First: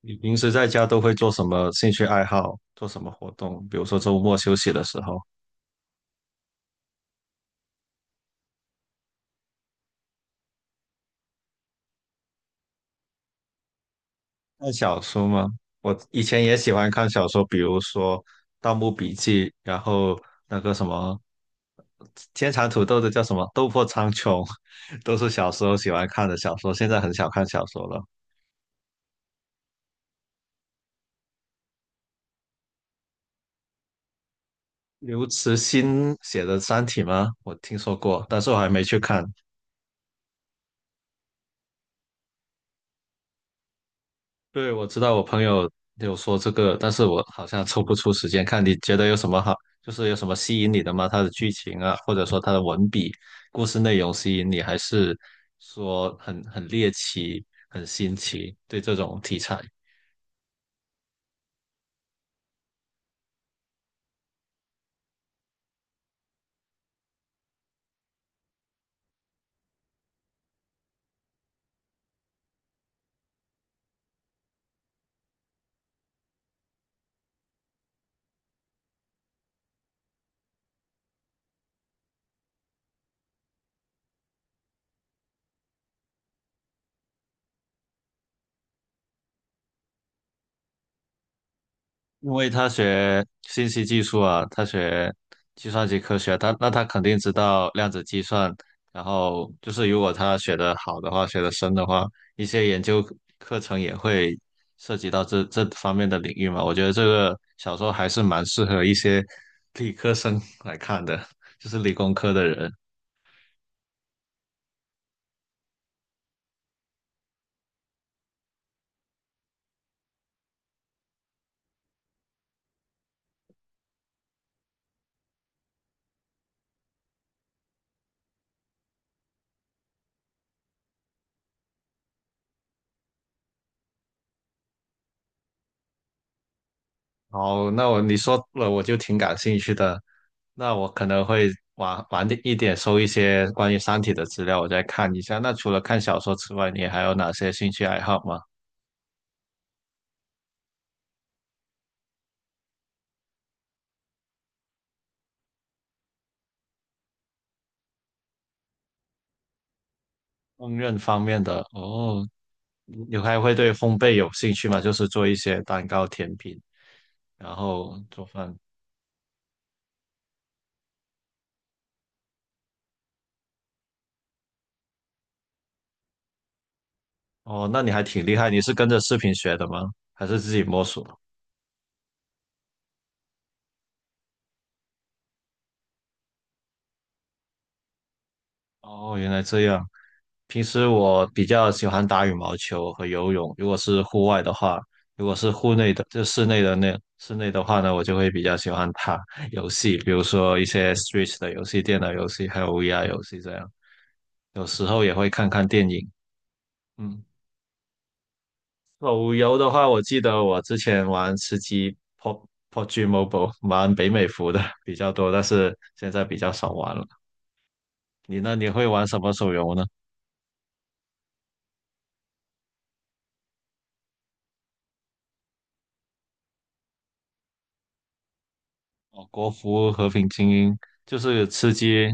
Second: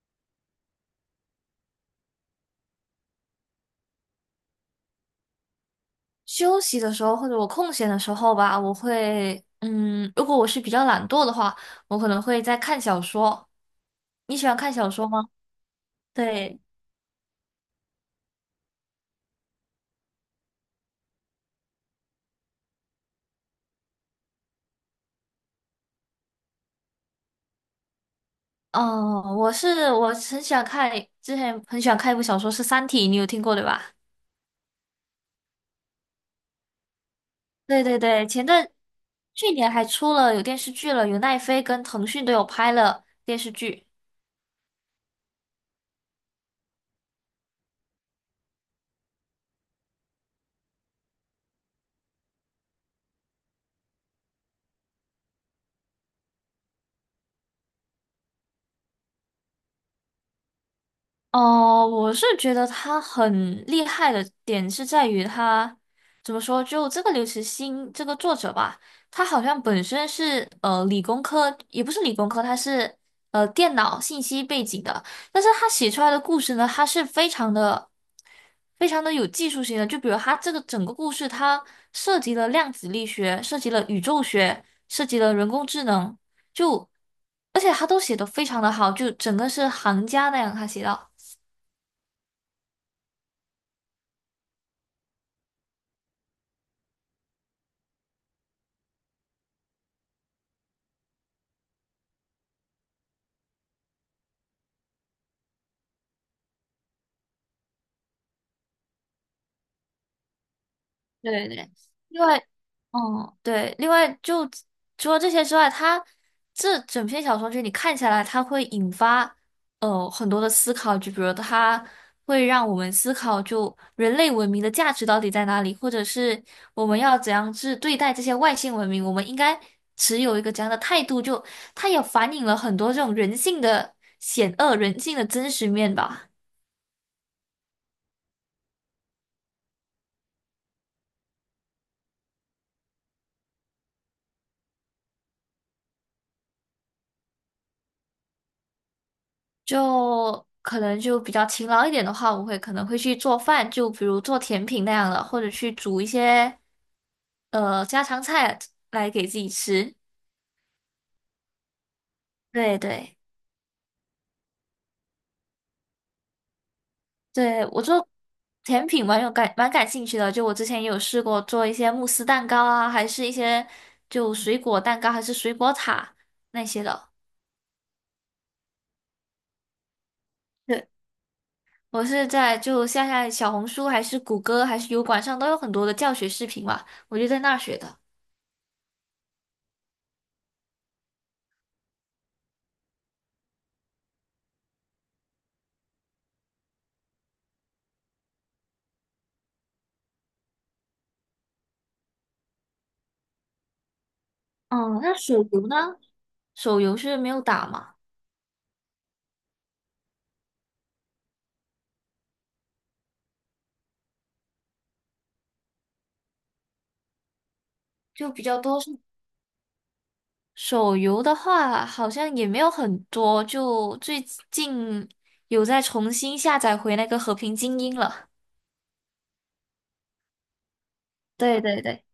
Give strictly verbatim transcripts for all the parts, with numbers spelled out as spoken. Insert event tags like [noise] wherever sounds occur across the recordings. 你平时在家都会做什么兴趣爱好，做什么活动？比如说周末休息的时候，休息的时候或者我空闲的时候吧，我会，嗯，如果我是比较懒惰的话，我可能会在看小说。你喜欢看看小小说吗？说吗？我以前也对，喜欢看小说，比如说《盗墓笔记》，然后那个什么天蚕土豆的叫什么《斗破苍穹》，[laughs] 都是小时候喜欢看的小说，现在很少看小说了。哦，我是我很喜欢看，之前很喜欢看一部小说是《三体》，你有听过对吧？刘慈欣写的《三体》吗？我听对说对过，对，但前是我还段没去看。去年还出了有电视剧了，有奈飞跟腾讯都有拍了电视剧。对，我知道我朋友有说这个，但是我好像抽不出时间看。你觉得有什么好，就是有什么吸引你的吗？他的剧情啊，或者说他的文笔、故事内容吸引你，还是说很很猎奇、很新奇？对这种题材，哦，我是觉得他很厉害的点是在于他怎么说，就这个刘慈欣这个作者吧，他好像本身是呃理工科，也不是理工科，他是呃电脑信息背景的，但是他写出来的故事呢，他是非常的非常的有技术性的，就比如他这个整个故事，它涉及了量子力学，涉及了宇宙学，涉及了人工智能，就而且他都写得非常的好，就整个是行家那样他写到。因为他学信息技术啊，他学计算机科学，他那他肯定知道量子计算。然后就是，如果他学得好的话，学得深的话，一些研究课程也会涉及到这这方面的领域嘛。我觉得这个小说还是蛮适合一些理科生来看的，对对就对，是理工另科外，的人。嗯，对，另外就除了这些之外，它这整篇小说就你看下来，它会引发呃很多的思考，就比如它会让我们思考，就人类文明的价值到底在哪里，或者是我们要怎样去对待这些外星文明，我们应该持有一个怎样的态度，就它也反映了很多这种人性的险恶、人性的真实面吧。哦，那我你说了，我就挺感兴趣的。那我可能会晚晚点一点收一些关于《三体》的资料，我再看一下。那除了看小说之外，你还有哪些兴趣爱好吗？就可能就比较勤劳一点的话，我会可能会去做饭，就比如做甜品那样的，或者去煮一些呃家常菜来给自己吃。烹饪方面的哦，对你对你还会对烘焙有兴趣吗？就是做一些蛋糕、甜品，然对，我后做做饭。甜品蛮有感蛮感兴趣的，就我之前也有试过做一些慕斯蛋糕啊，还是一些就水果蛋糕，还是水果塔那些的。哦，那你还挺厉害，你是跟着视频学的吗？还是自己摸对，索？我是在就现在小红书，还是谷歌，还是油管上都有很多的教学视频嘛，我就在那儿学的。哦，原来这样。平时我比较喜欢打羽毛球和游泳，如果是户外的话，如果是户内的，就室内的那室内的话呢，我就会比较喜欢打 [laughs] 游戏，比如说一些 Switch 的游戏、电脑游戏，还有 V R 游戏这样。有时哦，候也那会水看看壶呢？电影。手游是嗯，没有打嘛，手游的话，我记得我之前玩吃鸡 PUB p U B g Mobile，玩北美服的 [laughs] 比较多，但是现在比较少玩了。就你比呢？较你多会是。玩什么手游呢？手游的话，好像也没有很多，就最近有在重新下载回那个《和平精英》了。哦，国服和平精英就是对吃对对，鸡，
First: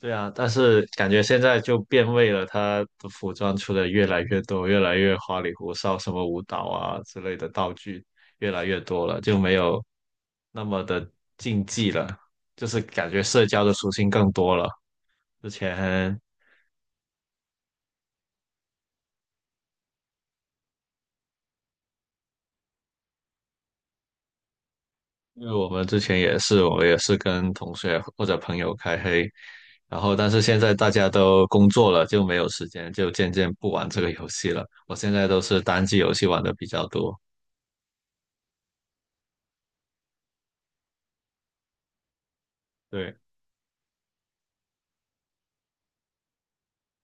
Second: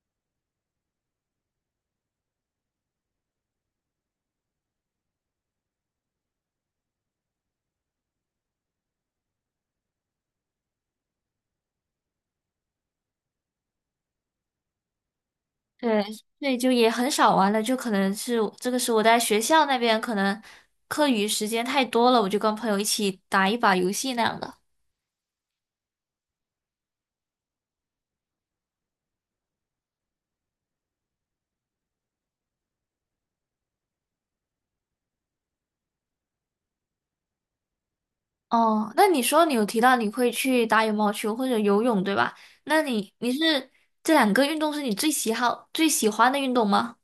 对啊，但是感觉现在就变味了，它的服装出的越来越多，越来越花里胡哨，什么舞蹈啊之类的道具越来越多了，就没有那么的竞技了，就是感觉社交的属性更多了。之对，前对，就也很少玩了，就可能是这个是我在学校那边，可能课余时间太多了，我就跟朋友一起打一把游戏那样的。因为我们之前也是，我也是跟同学或者朋友开黑，然后但是现在大家都工作了，就没有时间，就渐渐不玩这个游戏了。我现在都是单机游戏玩的比较多。哦，那你说你有提到你会去打羽毛球或者游泳，对吧？那你对。你是这两个运动是你最喜好最喜欢的运动吗？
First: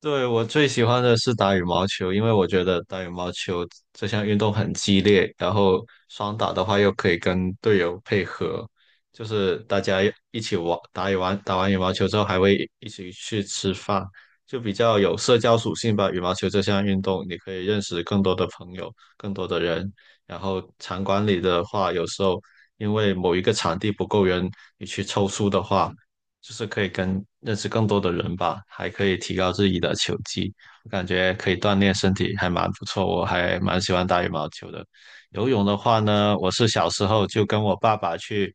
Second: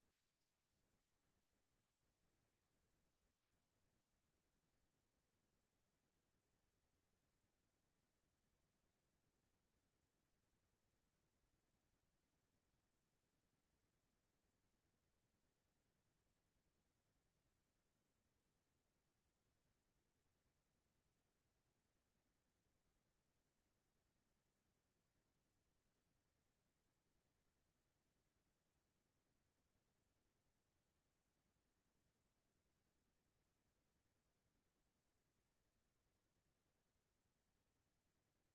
对，我最喜欢的是打羽毛球，因为我觉得打羽毛球这项运动很激烈，然后双打的话又可以跟队友配合，就是大家一起玩，打羽完打完羽毛球之后还会一起去吃饭，就比较有社交属性吧。羽毛球这项运动，你可以认识更多的朋友，更多的人。然后场馆里的话，有时候因为某一个场地不够人，你去凑数的话。就是可以跟认识更多的人吧，还可以提高自己的球技，我感觉可以锻炼身体，还蛮不错。我还蛮喜欢打羽毛球的。游泳的话呢，我是小时候就跟我爸爸去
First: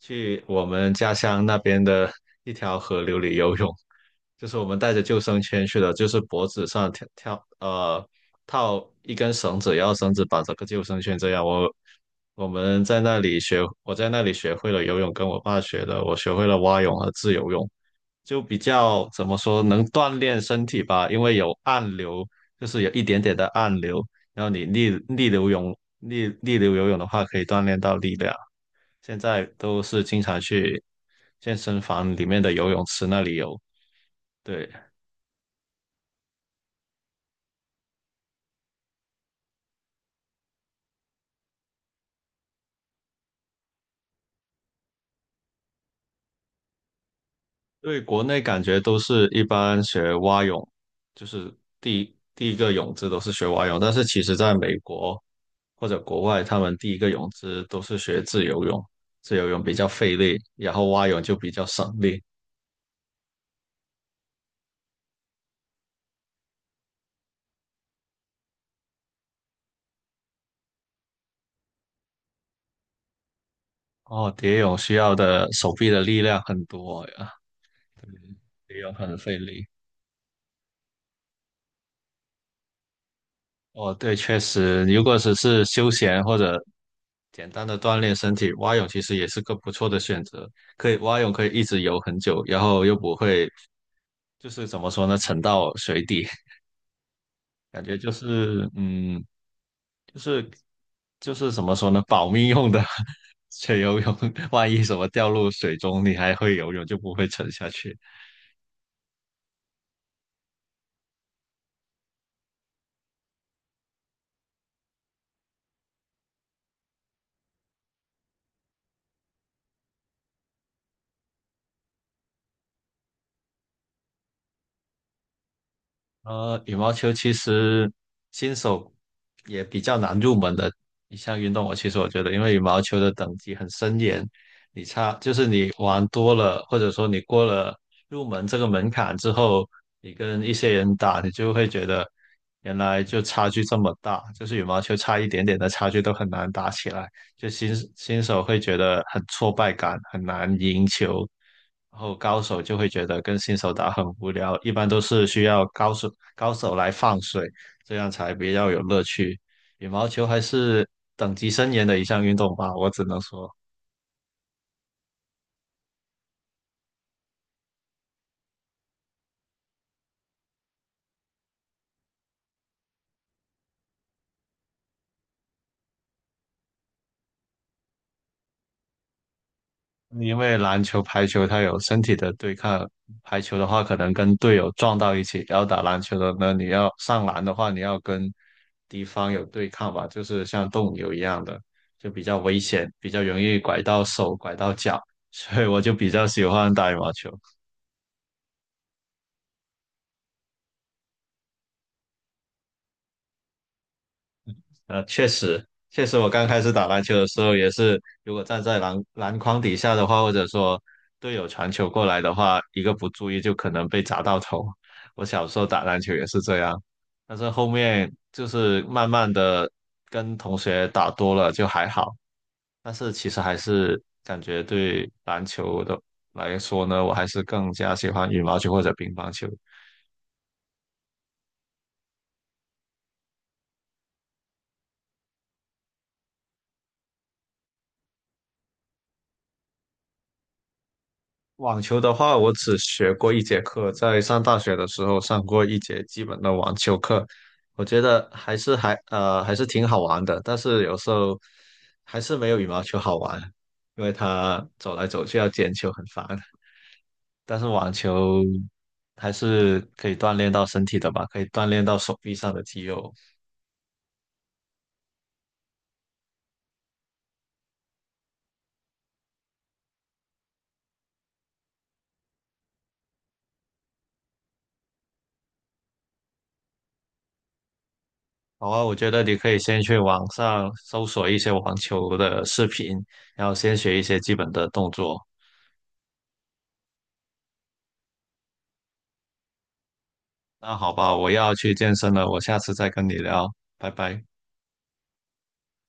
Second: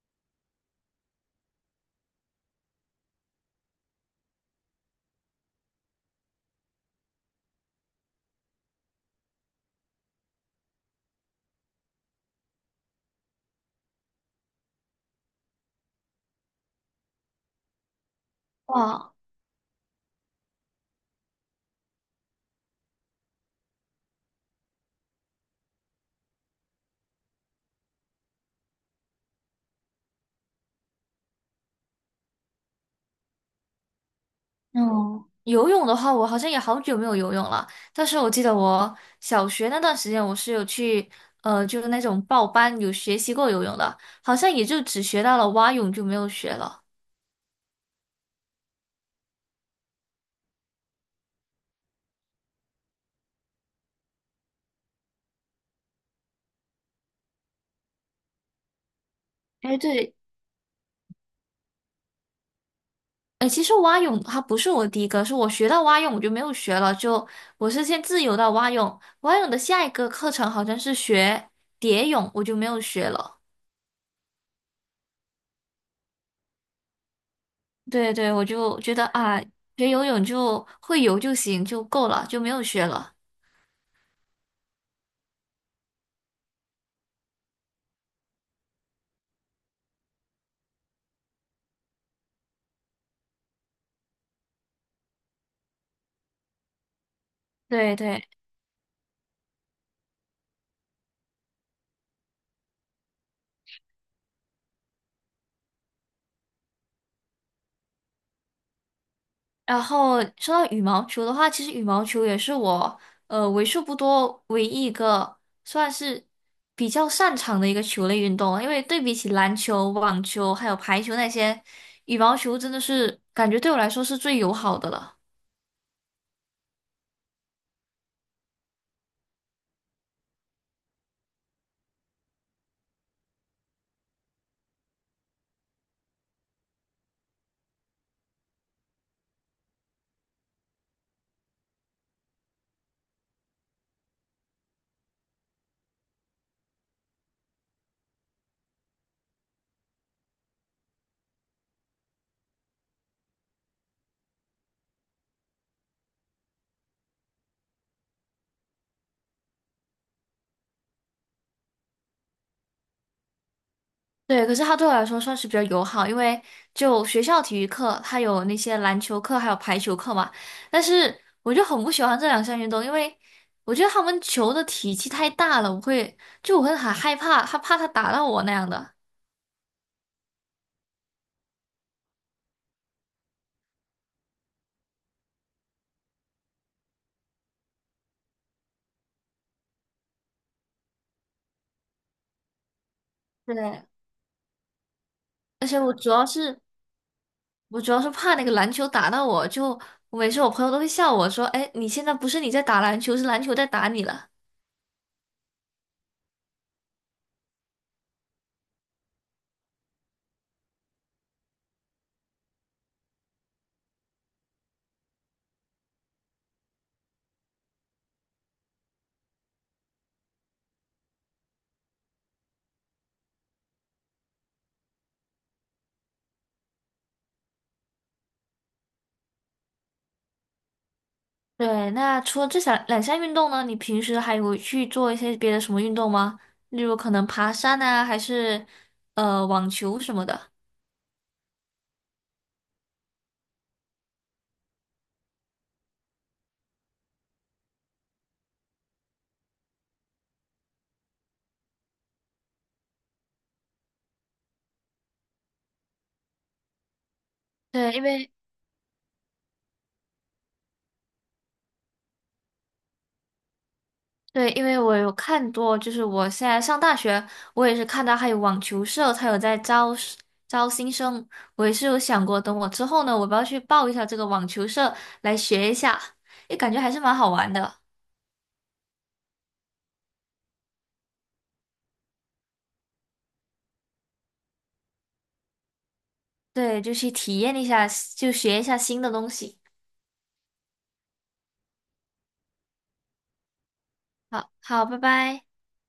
去我们家乡那边的一条河流里游泳，就是我们带着救生圈去的，就是脖子上跳跳呃套一根绳子，然后绳子绑着个救生圈这样。我我们在那里学，我在那里学会了游泳，跟我爸学的，我学会了蛙泳和自由泳，就比较哇怎么说能锻炼身体吧，因为有暗流，就是有一点点的暗流，然后你逆逆流泳逆逆流游泳的话，可以锻炼到力量。现在都是经常去健身房里面的游泳池那里游，对。嗯，游泳的话，我好像也好久没有游泳了。但是我记得我小学那段时间，我是有去，呃，就是那种报班有学习过游泳的，好像也就只学到了蛙泳，就没有学了。对，国内感觉都是一般学蛙泳，就是第一第一个泳姿都是学蛙泳，但是其实在美国或者国外，他们第一个泳姿都是学自由泳，自由泳比哎，较对，费力，然后蛙泳就比较省力。哎，其实蛙泳它不是我第一个，是我学到蛙泳我就没有学了，就我是先自由到蛙泳，蛙泳的下一个课程好像是学蝶泳，我就没有学了。哦，蝶泳需要的手臂的力量很多呀，对，对对，我蝶就泳觉得很费啊，力。学游泳就会游就行，就够了，就没有学了。哦，对，确实，如果只是休闲或者简单的锻炼身体，蛙泳其实也是个不错的选择。可以蛙泳可以一直游很久，然后又不会就是怎么说呢，沉到水底，[laughs] 感对觉就对。是嗯，就是就是怎么说呢，保命用的 [laughs] 学游泳，万一什么掉入水中，你还会游泳，就不会沉下去。然后说到羽毛球的话，其实羽毛球也是我呃为数不多唯一一个算是比较擅长的一个球类运动，因为对比起篮球、网球还有排球那些，羽毛球真的是感觉对我来说是最友好的了。呃，羽毛球其实新手也比较难入门的一项运动。我其实我觉得，因为羽毛球的等级很森严，你差就是你玩多了，或者说你过了入门这个门槛之后，你跟一些人打，你就会觉得原来就差距这么大，就是羽毛球差一点点的差距都很难打起来，就新新手会觉得很挫败感，很难赢球。然后高手就会觉得跟新手打很无聊，一般都是需要高手高手来放水，这样才比较有乐趣。羽毛球还是等级森严的一项运动吧，我只能说，对，可是他对我来说算是比较友好，因为就学校体育课，他有那些篮球课，还有排球课嘛。但是我就很不喜欢这两项运动，因为我觉得他们球的体积太大了，我会就我会很害怕，他怕他打到我那样的。因为篮球、排球它有身体的对抗，排球的话可能跟队友撞到一起，然后打篮球的呢，你要上篮的话，你要跟敌方有对抗吧，就是像斗牛一样的，就比较危险，比较容易拐对，到手、拐到脚，所以而且我就我主比要较喜是欢打羽毛球。我主要是怕那个篮球打到我，就我每次我朋友都会笑我说："哎，你现在不是你在打篮球，是篮球在打你了。"呃，确实，确实，我刚开始打篮球的时候也是，如果站在篮篮筐底下的话，或者说队友传球过来的话，一个不注意就可能被砸到头。我小时候打篮球也是这样，但是后面就是慢慢的跟同学打多了就还好，但是其实还是感觉对篮球的来说呢，我还是更加喜欢羽毛球或者乒乓球。对，那除了这项两项运动呢，你平时还有去做一些别的什么运动吗？例如可能爬山啊，还是呃网球什么的。网球的话，我只学过一节课，在上大学的时候上过一节基本的网球课，我觉得还是还呃还是挺好玩的，但是有时候还是没有羽毛球好玩，因为它走来走去要捡球很烦。但是网对，因为球还是可以锻炼到身体的吧，可以锻炼到手臂上的肌肉。对，因为我有看多，就是我现在上大学，我也是看到还有网球社，它有在招招新生，我也是有想过，等我之后呢，我要不要去报一下这个网球社来学一下，也感觉还是蛮好玩的。好啊，我觉得你可以先去网上搜索一些网球的视频，然后先学一些基本的动作。对，就去体验一下，就学一下新的东西。那好吧，我要去健身了，我下次再跟你聊，拜拜。好，好，拜拜。